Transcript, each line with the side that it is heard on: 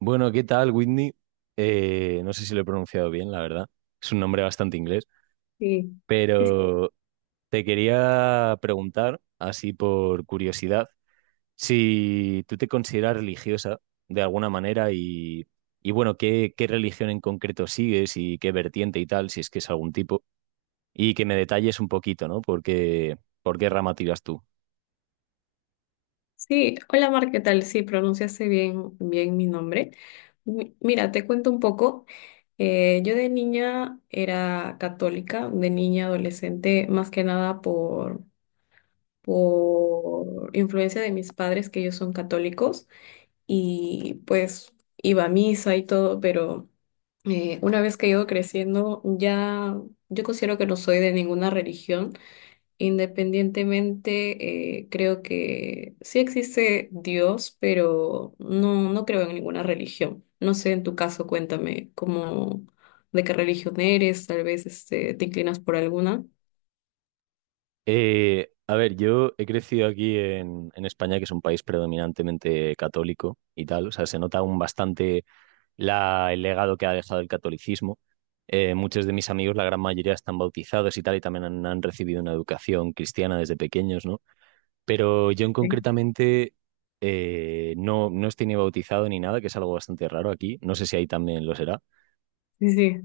right: Bueno, ¿qué tal, Whitney? No sé si lo he pronunciado bien, la verdad. Es un nombre bastante inglés,
left: Sí, sí,
right: pero te quería preguntar, así por curiosidad, si tú te consideras religiosa de alguna manera y, bueno, qué religión en concreto sigues y qué vertiente y tal, si es que es algún tipo, y que me detalles un poquito, ¿no? Porque, ¿por qué rama tiras tú?
left: sí. Hola Mar, ¿qué tal? Sí, pronunciaste bien mi nombre. Mira, te cuento un poco. Yo de niña era católica, de niña adolescente, más que nada por influencia de mis padres, que ellos son católicos, y pues iba a misa y todo, pero una vez que he ido creciendo, ya yo considero que no soy de ninguna religión. Independientemente, creo que sí existe Dios, pero no creo en ninguna religión. No sé, en tu caso, cuéntame de qué religión eres, tal vez este, te inclinas por alguna.
right: A ver, yo he crecido en España, que es un país predominantemente católico y tal. O sea, se nota aún bastante el legado que ha dejado el catolicismo. Muchos de mis amigos, la gran mayoría, están bautizados y tal, y también han recibido una educación cristiana desde pequeños, ¿no? Pero yo en
left: Sí.
right: concretamente no estoy ni bautizado ni nada, que es algo bastante raro aquí. No sé si ahí también lo será.
left: Sí, sí,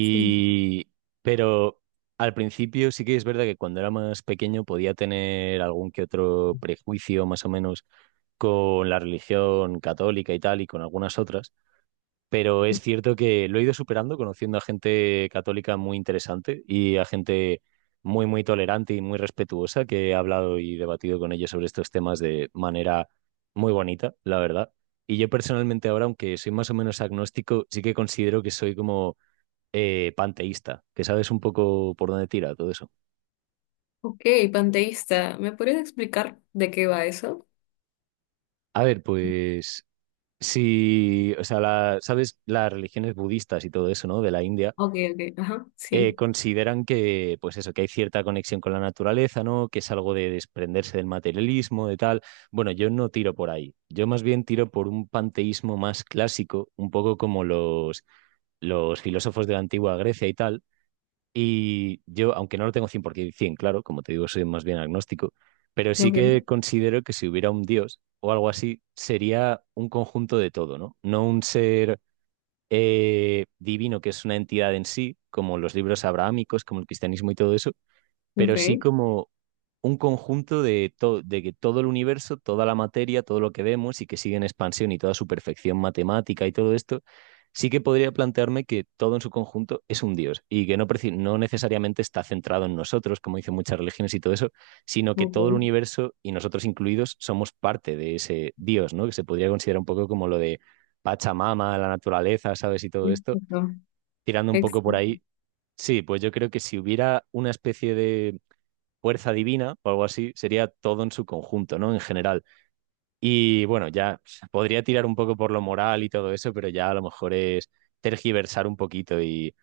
left: sí.
right: pero al principio sí que es verdad que cuando era más pequeño podía tener algún que otro prejuicio más o menos con la religión católica y tal y con algunas otras, pero es cierto que lo he ido superando conociendo a gente católica muy interesante y a gente muy, muy tolerante y muy respetuosa que he hablado y debatido con ellos sobre estos temas de manera muy bonita, la verdad. Y yo personalmente ahora, aunque soy más o menos agnóstico, sí que considero que soy como panteísta, que sabes un poco por dónde tira todo eso.
left: Ok, panteísta, ¿me podrías explicar de qué va eso?
right: A ver, pues si, o sea, sabes, las religiones budistas y todo eso, ¿no? De la India,
left: Ok, ok, ajá, sí.
right: consideran que, pues eso, que hay cierta conexión con la naturaleza, ¿no? Que es algo de desprenderse del materialismo, de tal. Bueno, yo no tiro por ahí. Yo más bien tiro por un panteísmo más clásico, un poco como los filósofos de la antigua Grecia y tal. Y yo, aunque no lo tengo 100%, claro, como te digo, soy más bien agnóstico, pero sí
left: Ok,
right: que considero que si hubiera un Dios o algo así, sería un conjunto de todo, ¿no? No un ser divino que es una entidad en sí, como los libros abrahámicos, como el cristianismo y todo eso, pero
left: ok,
right: sí como un conjunto de, de que todo el universo, toda la materia, todo lo que vemos y que sigue en expansión y toda su perfección matemática y todo esto, sí que podría plantearme que todo en su conjunto es un Dios y que no, no necesariamente está centrado en nosotros, como dicen muchas religiones y todo eso, sino que
left: ok.
right: todo el universo y nosotros incluidos somos parte de ese Dios, ¿no? Que se podría considerar un poco como lo de Pachamama, la naturaleza, ¿sabes? Y todo esto, tirando un poco por
left: Exacto.
right: ahí. Sí, pues yo creo que si hubiera una especie de fuerza divina o algo así, sería todo en su conjunto, ¿no? En general. Y bueno, ya podría tirar un poco por lo moral y todo eso, pero ya a lo mejor es tergiversar un poquito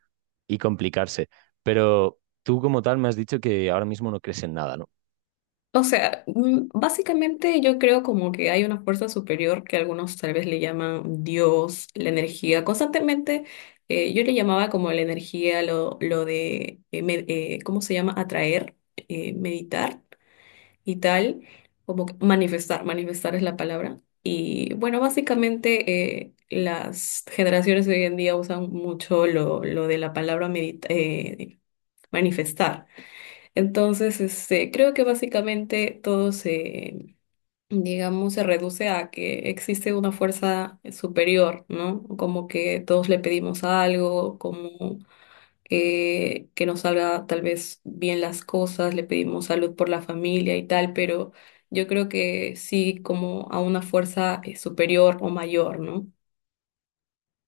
right: y complicarse. Pero tú como tal me has dicho que ahora mismo no crees en nada, ¿no?
left: O sea, mm, básicamente yo creo como que hay una fuerza superior que algunos tal vez le llaman Dios, la energía. Constantemente yo le llamaba como la energía, lo de, ¿cómo se llama? Atraer, meditar y tal, como que manifestar es la palabra. Y bueno, básicamente las generaciones de hoy en día usan mucho lo de la palabra manifestar. Entonces, este, creo que básicamente todo se, digamos, se reduce a que existe una fuerza superior, ¿no? Como que todos le pedimos algo, como que nos salga tal vez bien las cosas, le pedimos salud por la familia y tal, pero yo creo que sí, como a una fuerza superior o mayor, ¿no?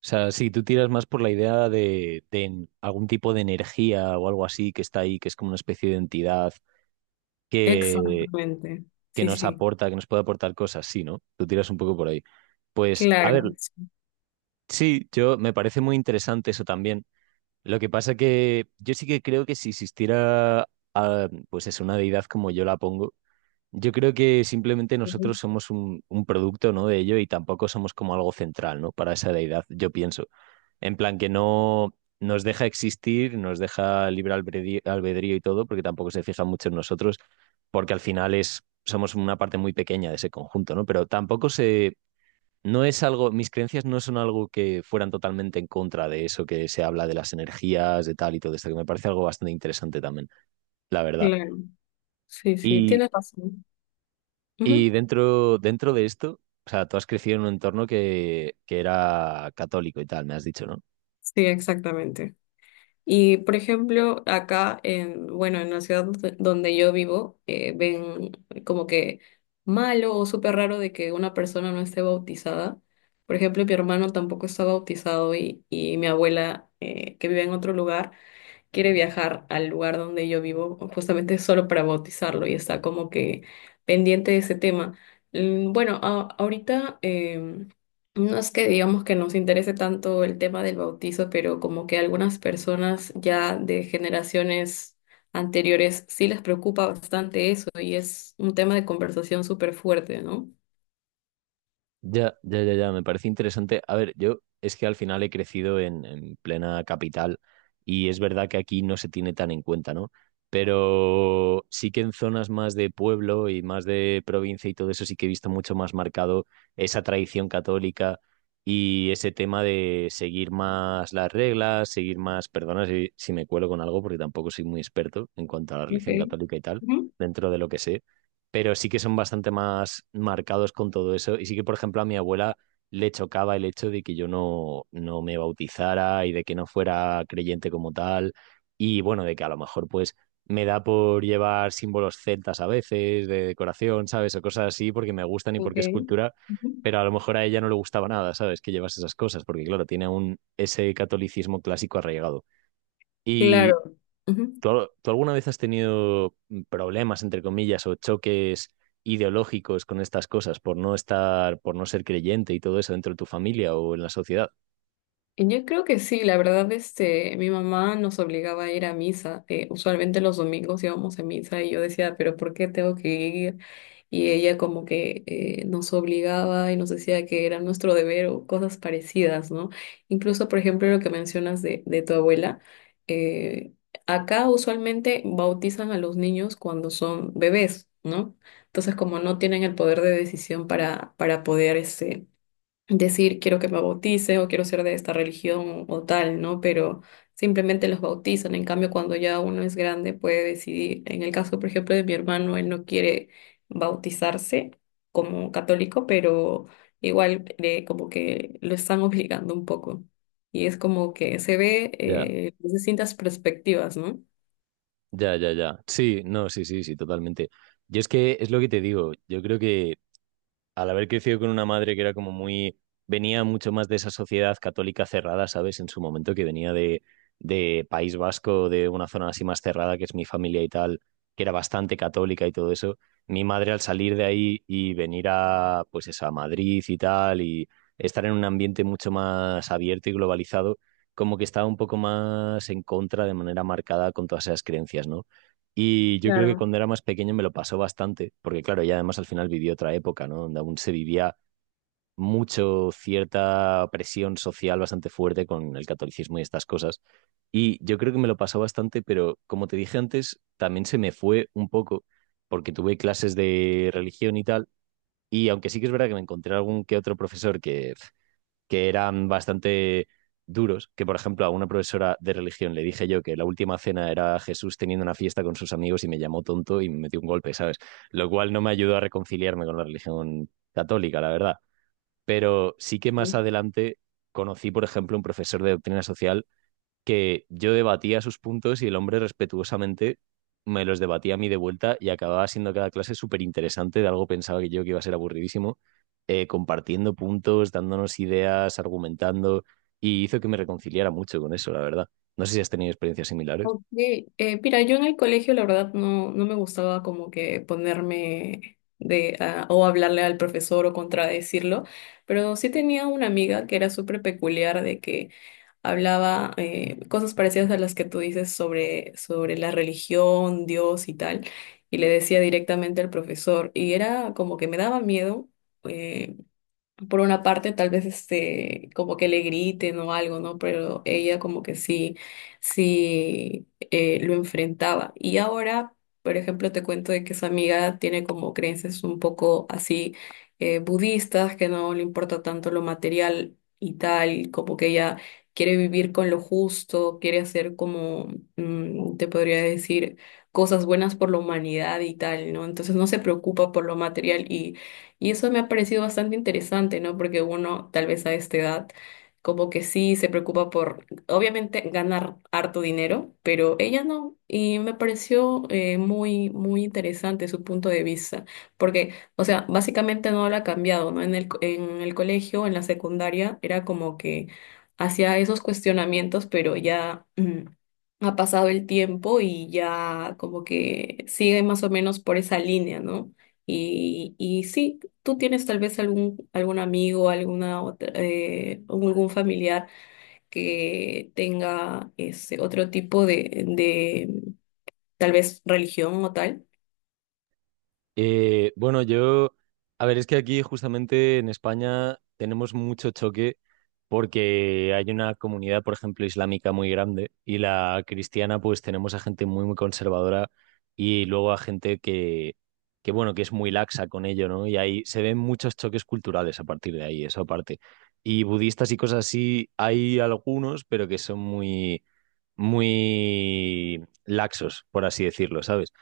right: O sea, sí, tú tiras más por la idea de, algún tipo de energía o algo así que está ahí, que es como una especie de entidad que,
left: Exactamente.
right: que
left: Sí,
right: nos
left: sí.
right: aporta, que nos puede aportar cosas, sí, ¿no? Tú tiras un poco por ahí. Pues, a ver,
left: Claro. Sí,
right: sí, yo me parece muy interesante eso también. Lo que pasa que yo sí que creo que si existiera, ah, pues es una deidad como yo la pongo, yo creo que simplemente nosotros somos un producto, ¿no? de ello y tampoco somos como algo central, ¿no? para esa deidad, yo pienso. En plan que no nos deja existir, nos deja libre albedrío, albedrío y todo, porque tampoco se fija mucho en nosotros, porque al final es, somos una parte muy pequeña de ese conjunto, ¿no? Pero tampoco se no es algo, mis creencias no son algo que fueran totalmente en contra de eso que se habla de las energías, de tal y todo esto, que me parece algo bastante interesante también, la verdad.
left: Claro. Sí, sí,
right: Y,
left: tienes razón.
right: y
left: Ujú.
right: dentro de esto, o sea, tú has crecido en un entorno que era católico y tal, me has dicho, ¿no?
left: Sí, exactamente. Y por ejemplo, bueno, en la ciudad donde yo vivo, ven como que malo o súper raro de que una persona no esté bautizada. Por ejemplo, mi hermano tampoco está bautizado y mi abuela, que vive en otro lugar, quiere viajar al lugar donde yo vivo justamente solo para bautizarlo y está como que pendiente de ese tema. Mm, bueno, ahorita no es que digamos que nos interese tanto el tema del bautizo, pero como que algunas personas ya de generaciones anteriores sí les preocupa bastante eso y es un tema de conversación súper fuerte, ¿no?
right: Ya, ya, ya, ya, me parece interesante. A ver, yo es que al final he crecido en plena capital y es verdad que aquí no se tiene tan en cuenta, ¿no? Pero sí que en zonas más de pueblo y más de provincia y todo eso sí que he visto mucho más marcado esa tradición católica y ese tema de seguir más las reglas, seguir más, perdona si me cuelo con algo porque tampoco soy muy experto en cuanto a la religión
left: Okay.
right: católica y tal,
left: Ujú.
right: dentro de lo que sé, pero sí que son bastante más marcados con todo eso. Y sí que, por ejemplo, a mi abuela le chocaba el hecho de que yo no me bautizara y de que no fuera creyente como tal. Y bueno, de que a lo mejor pues me da por llevar símbolos celtas a veces, de decoración, ¿sabes? O cosas así porque me gustan y porque es
left: Okay.
right: cultura,
left: Ujú.
right: pero a lo mejor a ella no le gustaba nada, ¿sabes? Que llevas esas cosas, porque claro, tiene un, ese catolicismo clásico arraigado. Y
left: Claro. Ujú.
right: Tú alguna vez has tenido problemas, entre comillas, o choques ideológicos con estas cosas por no estar, por no ser creyente y todo eso dentro de tu familia o en la sociedad?
left: Yo creo que sí, la verdad, este, mi mamá nos obligaba a ir a misa. Usualmente los domingos íbamos a misa y yo decía, pero ¿por qué tengo que ir? Y ella como que nos obligaba y nos decía que era nuestro deber o cosas parecidas, ¿no? Incluso, por ejemplo, lo que mencionas de tu abuela, eh, acá usualmente bautizan a los niños cuando son bebés, ¿no? Entonces, como no tienen el poder de decisión para poder, este, decir quiero que me bautice o quiero ser de esta religión o tal, ¿no? Pero simplemente los bautizan. En cambio, cuando ya uno es grande puede decidir. En el caso, por ejemplo, de mi hermano, él no quiere bautizarse como católico, pero igual como que lo están obligando un poco. Y es como que se ve
right: Ya,
left: desde distintas perspectivas, ¿no?
right: ya, ya, ya. Sí, no, sí, sí, sí, totalmente. Yo es que es lo que te digo. Yo creo que al haber crecido con una madre que era como muy, venía mucho más de esa sociedad católica cerrada, ¿sabes? En su momento que venía de País Vasco, de una zona así más cerrada, que es mi familia y tal, que era bastante católica y todo eso. Mi madre al salir de ahí y venir a, pues eso, a Madrid y tal, y estar en un ambiente mucho más abierto y globalizado, como que estaba un poco más en contra de manera marcada con todas esas creencias, ¿no? Y yo creo que
left: Claro.
right: cuando era más pequeño me lo pasó bastante, porque claro, y además al final viví otra época, ¿no? Donde aún se vivía mucho cierta presión social bastante fuerte con el catolicismo y estas cosas. Y yo creo que me lo pasó bastante, pero como te dije antes, también se me fue un poco, porque tuve clases de religión y tal, y aunque sí que es verdad que me encontré algún que otro profesor que eran bastante duros, que por ejemplo a una profesora de religión le dije yo que la última cena era Jesús teniendo una fiesta con sus amigos y me llamó tonto y me metió un golpe, ¿sabes? Lo cual no me ayudó a reconciliarme con la religión católica, la verdad. Pero sí que más adelante conocí, por ejemplo, un profesor de doctrina social que yo debatía sus puntos y el hombre respetuosamente me los debatía a mí de vuelta y acababa siendo cada clase súper interesante de algo pensaba que yo que iba a ser aburridísimo, compartiendo puntos, dándonos ideas, argumentando y hizo que me reconciliara mucho con eso, la verdad. No sé si has tenido experiencias similares.
left: Ok, mira, yo en el colegio la verdad no me gustaba como que ponerme de ah, o hablarle al profesor o contradecirlo, pero sí tenía una amiga que era súper peculiar de que hablaba cosas parecidas a las que tú dices sobre la religión, Dios y tal, y le decía directamente al profesor, y era como que me daba miedo. eh, por una parte tal vez este como que le griten o algo, ¿no? Pero ella como que sí, sí lo enfrentaba. Y ahora, por ejemplo, te cuento de que su amiga tiene como creencias un poco así budistas, que no le importa tanto lo material y tal, como que ella quiere vivir con lo justo, quiere hacer como, mm, te podría decir, cosas buenas por la humanidad y tal, ¿no? Entonces no se preocupa por lo material y eso me ha parecido bastante interesante, ¿no? Porque uno, tal vez a esta edad, como que sí se preocupa por, obviamente, ganar harto dinero, pero ella no. Y me pareció muy, muy interesante su punto de vista. Porque, o sea, básicamente no lo ha cambiado, ¿no? En el colegio, en la secundaria, era como que hacía esos cuestionamientos, pero ya... ha pasado el tiempo y ya como que sigue más o menos por esa línea, ¿no? Y sí, ¿tú tienes tal vez algún amigo, alguna otra, o algún familiar que tenga ese otro tipo de tal vez religión o tal?
right: Bueno, yo, a ver, es que aquí justamente en España tenemos mucho choque porque hay una comunidad, por ejemplo, islámica muy grande y la cristiana, pues tenemos a gente muy, muy conservadora y luego a gente que bueno, que es muy laxa con ello, ¿no? Y ahí se ven muchos choques culturales a partir de ahí, eso aparte. Y budistas y cosas así, hay algunos, pero que son muy muy laxos, por así decirlo, ¿sabes?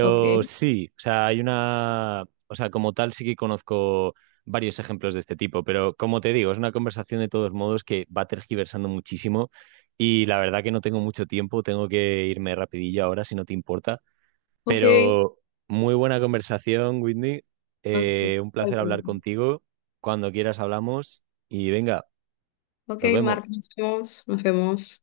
left: Ok,
right: sí, o sea, hay una, o sea, como tal sí que conozco varios ejemplos de este tipo, pero como te digo, es una conversación de todos modos que va tergiversando muchísimo y la verdad que no tengo mucho tiempo, tengo que irme rapidillo ahora, si no te importa,
left: ok,
right: pero muy buena conversación, Whitney.
left: ok,
right: Un placer
left: totalmente.
right: hablar contigo, cuando quieras hablamos y venga,
left: Ok,
right: nos
left: Mark, nos
right: vemos.
left: vemos, nos vemos.